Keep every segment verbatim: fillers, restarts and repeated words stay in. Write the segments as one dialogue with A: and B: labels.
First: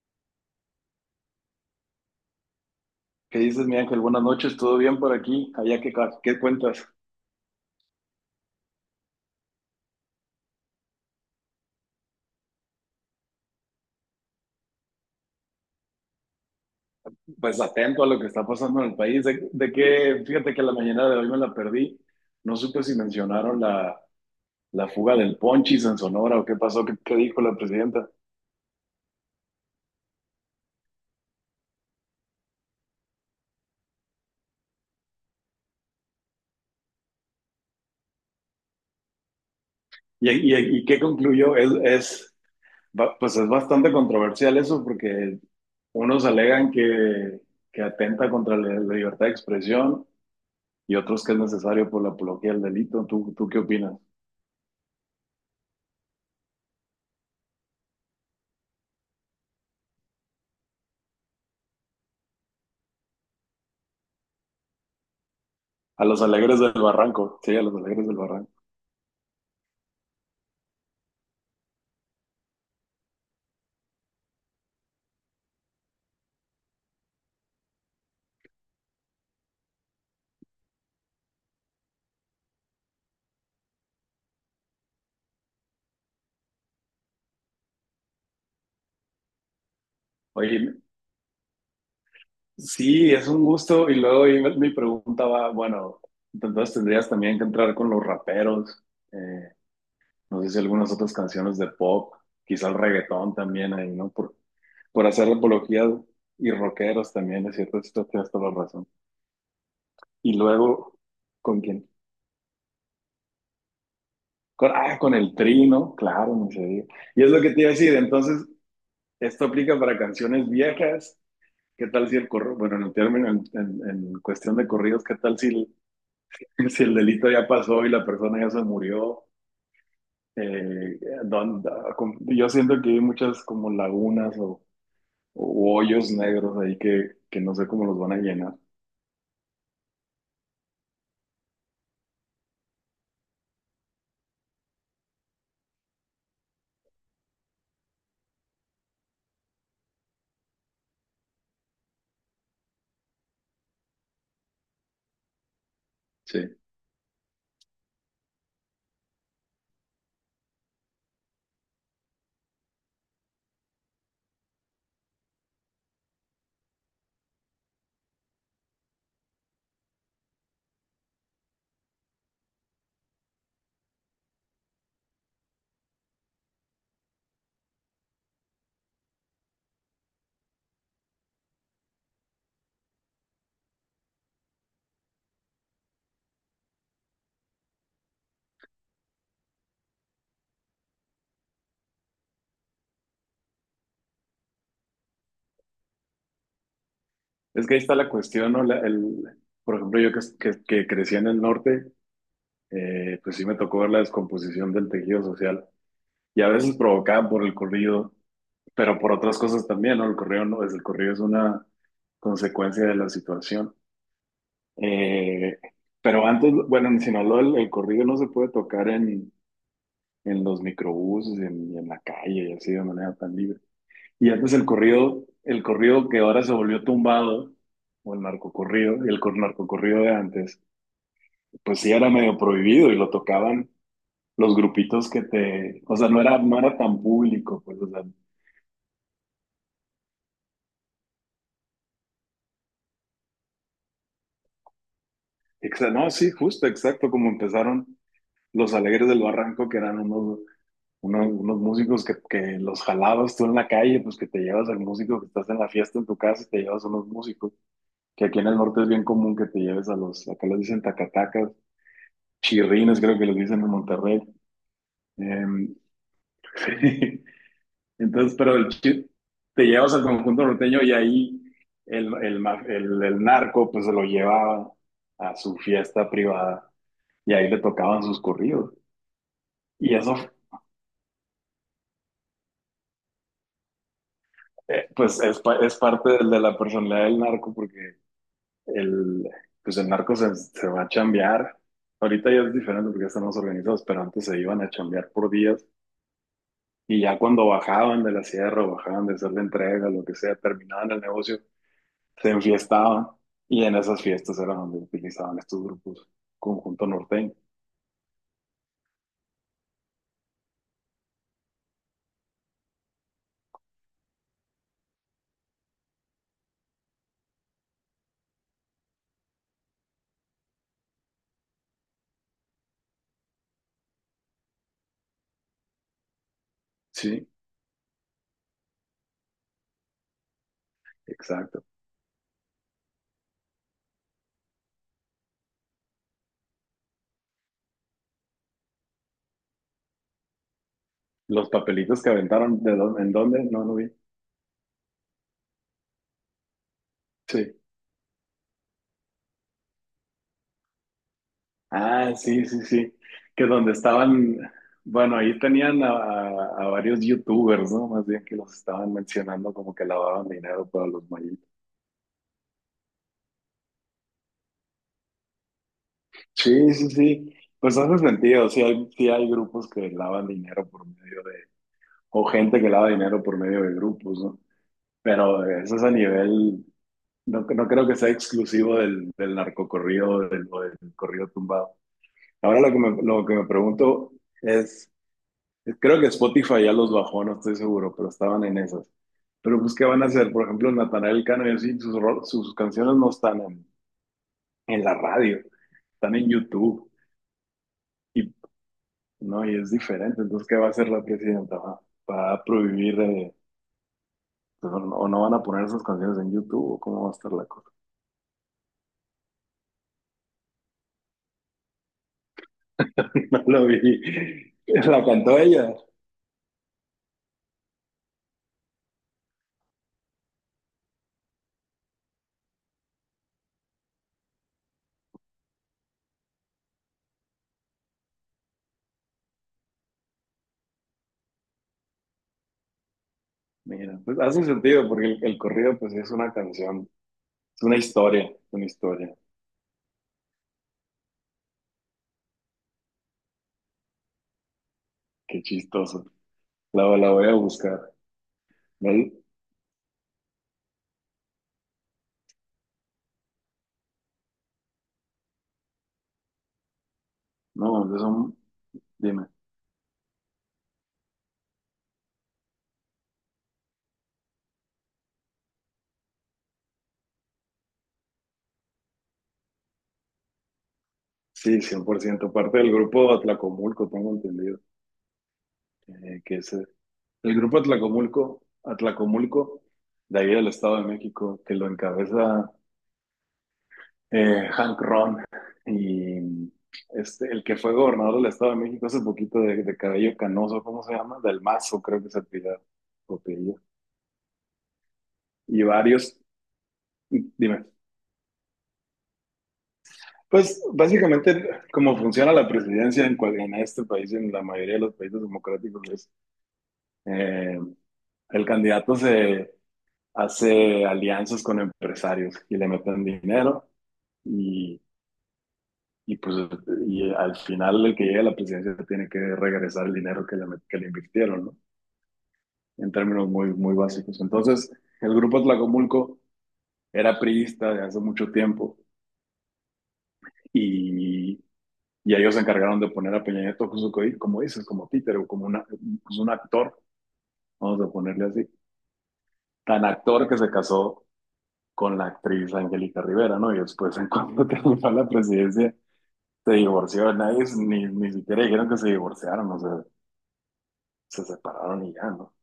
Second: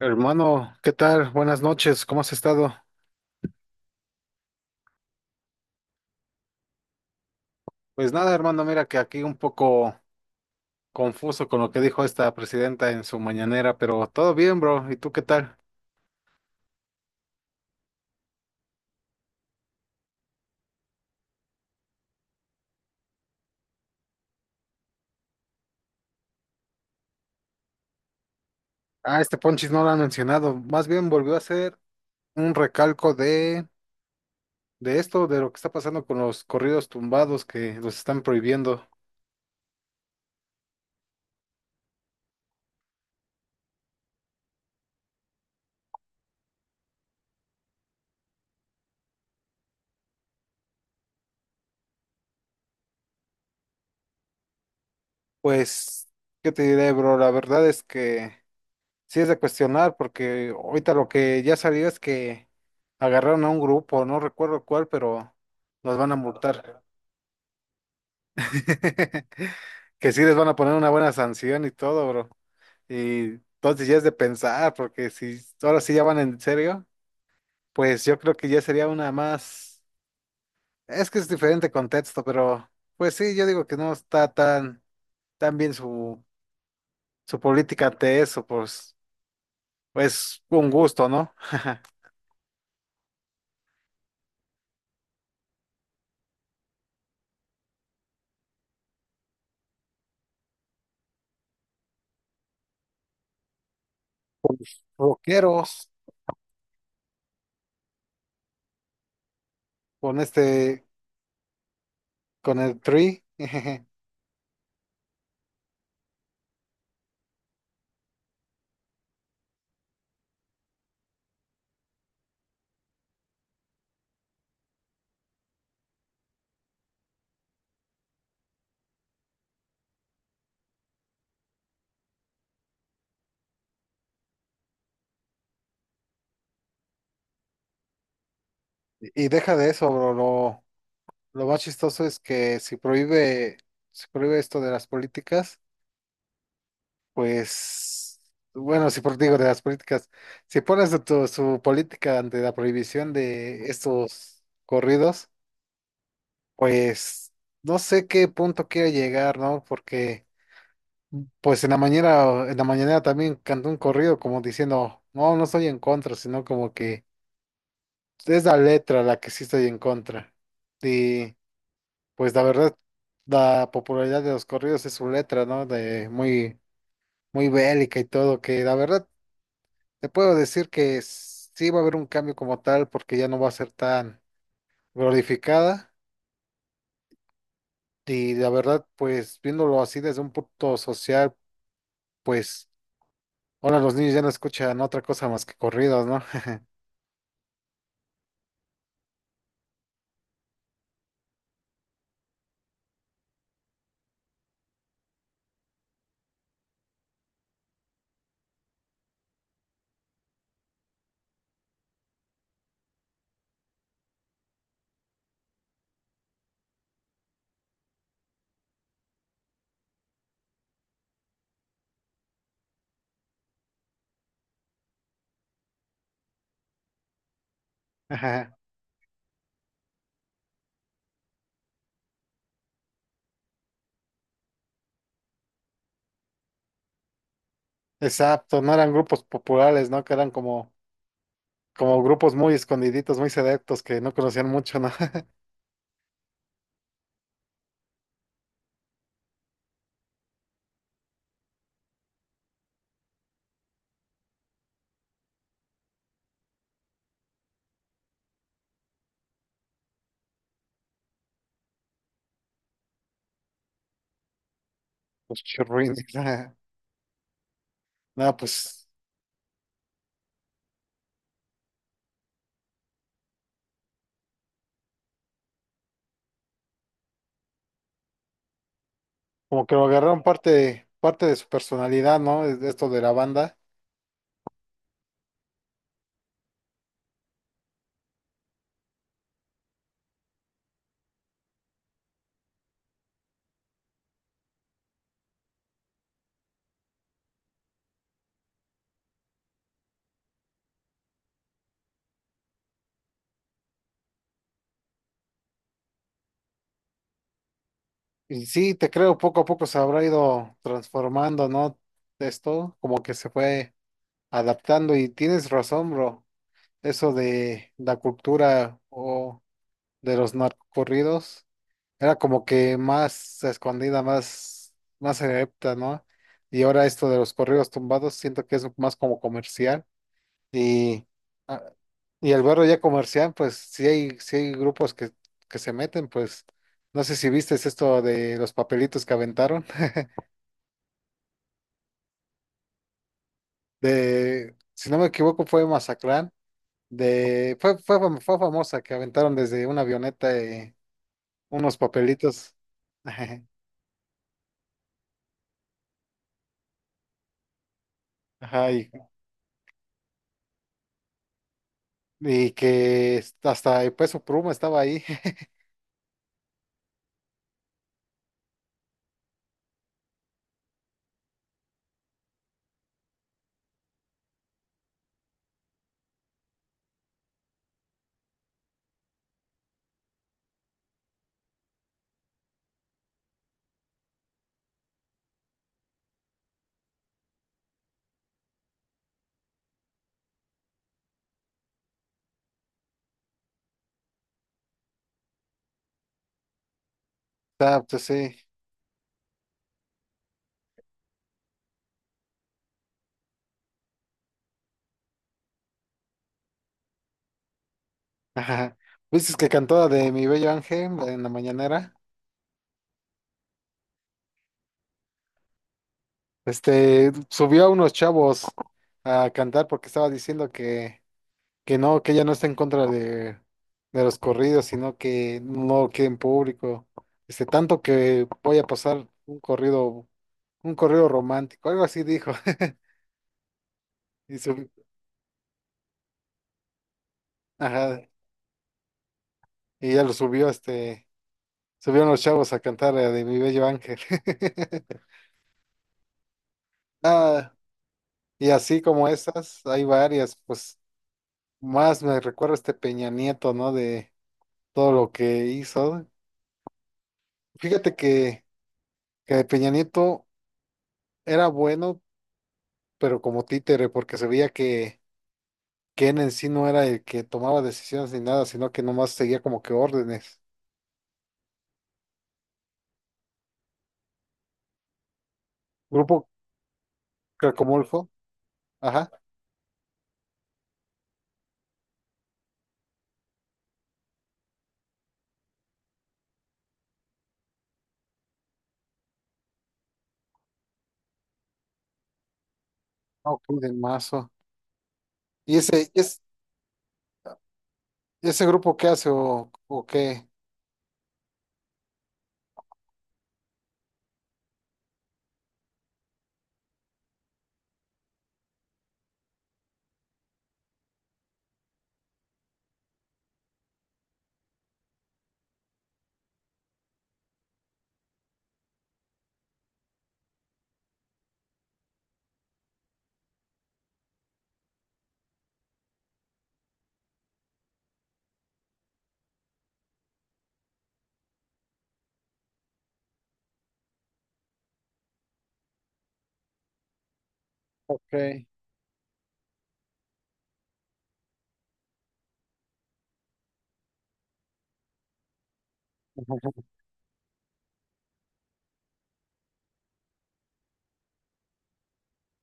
A: Hermano, ¿qué tal? Buenas noches, ¿cómo has estado?
B: ¿Qué dices, mi Ángel? Buenas noches, ¿todo bien por aquí? ¿Allá qué, ca- qué cuentas?
A: Pues nada, hermano, mira que aquí un poco confuso con lo que dijo esta presidenta en su mañanera, pero todo bien, bro. ¿Y tú qué tal?
B: Pues atento a lo que está pasando en el país. De, de que, fíjate que la mañana de hoy me la perdí. No supe si mencionaron la, la fuga del Ponchis en Sonora o qué pasó, qué, qué dijo la presidenta.
A: Ah, este Ponchis no lo han mencionado. Más bien volvió a hacer un recalco de, de esto, de lo que está pasando con los corridos tumbados que los están prohibiendo.
B: ¿Y, y, y qué concluyó? Es, es, ba- pues es bastante controversial eso porque unos alegan que, que atenta contra la, la libertad de expresión y otros que es necesario por la apología del delito. ¿Tú, tú qué opinas?
A: Pues, ¿qué te diré, bro? La verdad es que sí es de cuestionar, porque ahorita lo que ya salió es que agarraron a un grupo, no recuerdo cuál, pero los
B: A
A: van a
B: los Alegres del
A: multar.
B: Barranco, sí, a los Alegres del Barranco.
A: Que sí les van a poner una buena sanción y todo, bro. Y entonces ya es de pensar, porque si ahora sí ya van en serio, pues yo creo que ya sería una más. Es que es diferente contexto, pero pues sí, yo digo que no está tan, tan bien su, su política ante eso, pues. Pues un
B: Oye,
A: gusto, ¿no?
B: sí, es un gusto. Y luego ahí me- mi pregunta va, bueno, entonces tendrías también que entrar con los raperos, eh, no sé si algunas otras canciones de pop, quizá el reggaetón también ahí, ¿no? Por, por hacer apología
A: Rockeros
B: y rockeros también, es cierto, esto tienes toda la razón.
A: con
B: Y
A: este,
B: luego, ¿con quién?
A: con el Tree.
B: Con, ah, con el Tri, ¿no? Claro, no se diga. Y es lo que te iba a decir, entonces, esto aplica para canciones viejas. ¿Qué tal si el corro, bueno, en el término, en, en- en cuestión de corridos, qué tal si el, si el delito ya pasó y la persona ya se murió? Eh, don- da- com- yo siento que hay muchas como lagunas o, o hoyos negros ahí que, que no sé cómo los van a llenar.
A: Y deja de eso, bro. Lo, lo más chistoso es que si prohíbe, si prohíbe esto de las políticas, pues, bueno, si por digo de las políticas, si pones tu, tu- su política ante la prohibición de estos corridos,
B: Sí.
A: pues no sé qué punto quiere llegar, ¿no? Porque pues en la mañana, en la mañana también cantó un corrido como diciendo, no, no estoy en contra, sino como que es la letra la que sí estoy en contra. Y pues la verdad, la popularidad de los corridos es su letra, ¿no? De muy, muy bélica y todo, que la verdad te puedo decir que s- sí va a haber un cambio como tal porque ya no va a ser tan glorificada. Y la verdad, pues viéndolo así desde un punto social, pues ahora los niños ya no escuchan otra cosa más que corridos, ¿no?
B: Es que ahí está la cuestión, ¿no? La- el, por ejemplo, yo que, que, que crecí en el norte, eh, pues sí me tocó ver la descomposición del tejido social y a veces provocada por el corrido, pero por otras cosas también, ¿no? El correo no es, el correo es una consecuencia de la situación. Eh, pero antes, bueno, en Sinaloa el, el corrido no se puede tocar en, en los microbuses, en, en la calle y así de manera tan libre. Y antes el corrido, el corrido que ahora se volvió tumbado, o el narcocorrido, el cor- narcocorrido de antes, pues sí era medio prohibido y lo tocaban los grupitos que te, o sea, no era, no era tan público, pues, o sea,
A: Exacto, no eran grupos populares, ¿no? Que eran como, como grupos muy escondiditos, muy selectos, que no conocían mucho, ¿no?
B: exa- no, sí, justo, exacto, como empezaron los Alegres del Barranco, que eran unos, unos, unos músicos que, que los jalabas tú en la calle, pues que te llevas al músico que estás en la fiesta en tu casa y te llevas a unos músicos, que aquí en el norte es bien común que te lleves a los, acá les dicen tacatacas, chirrines creo que les dicen en Monterrey.
A: Los
B: Em,
A: churrines.
B: Entonces,
A: Nada,
B: pero el
A: pues,
B: chi- te llevas al conjunto norteño y ahí el, el, ma- el, el narco pues se lo llevaba a su fiesta privada y ahí le tocaban sus corridos.
A: como que lo
B: Y eso,
A: agarraron parte, parte de su personalidad, ¿no? Es- Esto de la banda.
B: Eh, pues es, pa- es parte del- de la personalidad del narco porque el, pues el narco se, se va a chambear. Ahorita ya es diferente porque ya están más organizados, pero antes se iban a chambear por días y ya cuando bajaban de la sierra o bajaban de hacer la entrega, lo que sea, terminaban el negocio, se enfiestaban y en esas fiestas era donde utilizaban estos grupos, conjunto norteño.
A: Y sí, te creo, poco a poco se habrá ido transformando, ¿no? Esto, como que se fue adaptando. Y tienes razón, bro. Eso de la cultura o de los narcocorridos. Era como que más escondida, más, más adepta, ¿no? Y ahora esto de
B: Sí,
A: los corridos tumbados, siento que es más como comercial. Y, ah,
B: exacto.
A: y el barrio ya comercial, pues sí hay, sí hay grupos que, que se meten, pues no sé si viste esto de los papelitos que aventaron.
B: Los papelitos que aventaron, ¿de dónde? ¿En dónde? No, no vi.
A: De, si no me equivoco, fue Mazatlán.
B: Sí.
A: De, fue, fue, fam- fue famosa que aventaron desde una avioneta eh, unos
B: Ah, sí,
A: papelitos.
B: sí, sí. Que donde estaban, bueno, ahí tenían a, a- a varios youtubers, ¿no? Más bien que los
A: Ajá,
B: estaban mencionando como que lavaban dinero para los mayitos.
A: y que hasta el Peso Pluma estaba ahí.
B: Sí, sí, sí. Pues hace sentido. Sí hay, sí hay grupos que lavan dinero por medio de, o gente que lava dinero por medio de grupos, ¿no? Pero eso es a nivel, no, no creo que sea exclusivo del, del narcocorrido o del, o del corrido tumbado. Ahora lo que me, lo que me pregunto es. Creo que Spotify ya los bajó, no estoy seguro, pero estaban en esas. Pero pues, ¿qué van a hacer? Por ejemplo, Natanael Cano y así, sus, ro- sus canciones no están en, en la radio, están en YouTube.
A: Está, pues sí.
B: Y, no, y es diferente. Entonces, ¿qué va a hacer la presidenta? ¿Va, va a prohibir, eh, pues, o no o no van a poner esas canciones en YouTube? ¿O cómo va a estar la cosa?
A: Ajá. Viste que cantó la de Mi Bello Ángel en la mañanera.
B: No lo vi. La cantó ella.
A: Este, subió a unos chavos a cantar porque estaba diciendo que, que no, que ella no está en contra de, de los corridos, sino que no quede en público. Este, tanto que voy a pasar un corrido, un corrido romántico, algo así dijo.
B: Mira, pues
A: Y
B: hace
A: subió,
B: sentido, porque el, el corrido, pues, es una canción, es una
A: ajá,
B: historia, una historia.
A: y ya lo subió este. Subieron los chavos a cantar la de Mi Bello Ángel.
B: Qué chistoso. La, la voy a
A: Ah,
B: buscar.
A: y así
B: No,
A: como esas, hay varias, pues más me recuerdo este Peña Nieto, ¿no? De todo lo que hizo.
B: no,
A: Fíjate
B: yo son,
A: que,
B: dime.
A: que Peña Nieto era bueno, pero como títere, porque se veía que, que él en sí no era el que tomaba decisiones ni nada, sino que nomás seguía como que órdenes.
B: Sí, cien por ciento. Parte del grupo Atlacomulco, tengo entendido, eh,
A: Grupo
B: que es el, el grupo
A: Cracomulfo,
B: Atlacomulco,
A: ajá,
B: Atlacomulco, de ahí del Estado de México, que lo encabeza, eh, Hank Ron. Y este, el que fue gobernador del Estado de México hace poquito, de, de cabello canoso, ¿cómo se llama? Del Mazo, creo que se apellida. O
A: ah ok,
B: apellida.
A: del Mazo. ¿Y
B: Y
A: ese,
B: varios.
A: es,
B: Dime.
A: ese grupo qué hace o, o qué?
B: Pues básicamente, como funciona la presidencia en, cual- en este país, en la mayoría de los países democráticos, Eh, el candidato se hace alianzas con empresarios y le meten dinero y, y pues y al final el que llegue a la presidencia tiene que regresar el dinero que le, met- que le invirtieron, ¿no? En términos muy, muy básicos. Entonces, el grupo Tlacomulco era priista de hace mucho tiempo y, y ellos se encargaron de poner a Peña Nieto, justo co- como dices, como títere o como una, pues un actor, vamos a ponerle
A: Ok.
B: así, tan actor que se casó con la actriz Angélica Rivera, ¿no? Y después, en cuanto terminó la presidencia, se divorció. Nadie, ni, ni siquiera dijeron que se divorciaron, o sea, se separaron y ya, ¿no?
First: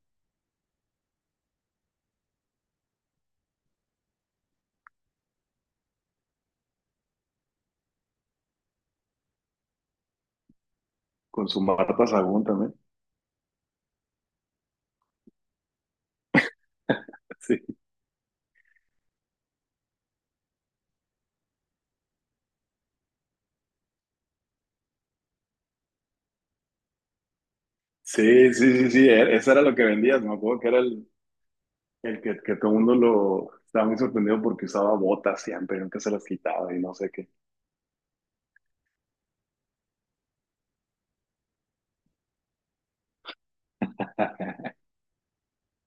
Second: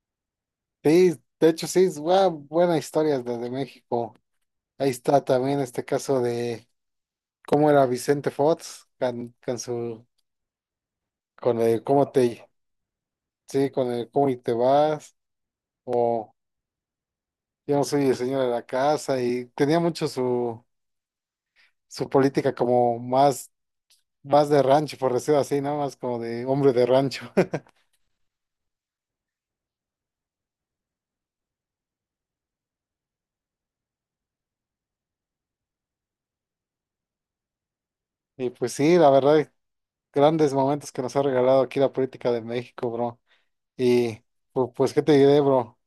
A: Sí, de hecho sí, es bua- buena historia desde México. Ahí está también este caso de cómo era Vicente Fox con, con su
B: Con
A: con
B: su
A: el
B: Marta
A: cómo
B: Sagún
A: te
B: también.
A: sí, con el cómo y te vas o yo
B: Sí,
A: no soy el señor de la casa y tenía mucho su su política como más más de rancho, por decirlo así, ¿no? Más como de hombre de rancho.
B: sí, sí, sí, sí, e- eso era lo que vendías, me acuerdo que era el, el que, que todo el mundo lo estaba muy sorprendido porque usaba botas siempre, nunca se las quitaba y no sé qué.
A: Y pues sí, la verdad, grandes momentos que nos ha regalado aquí la política de México, bro. Y pu- pues, ¿qué te diré, bro?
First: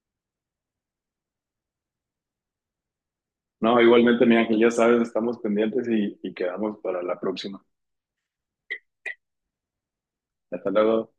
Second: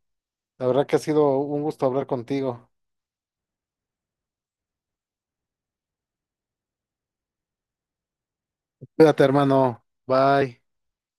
A: La verdad que ha sido un gusto hablar contigo.
B: No, igualmente, mi Ángel, ya sabes, estamos pendientes y, y quedamos para la próxima.
A: Cuídate, hermano. Bye.
B: Hasta luego.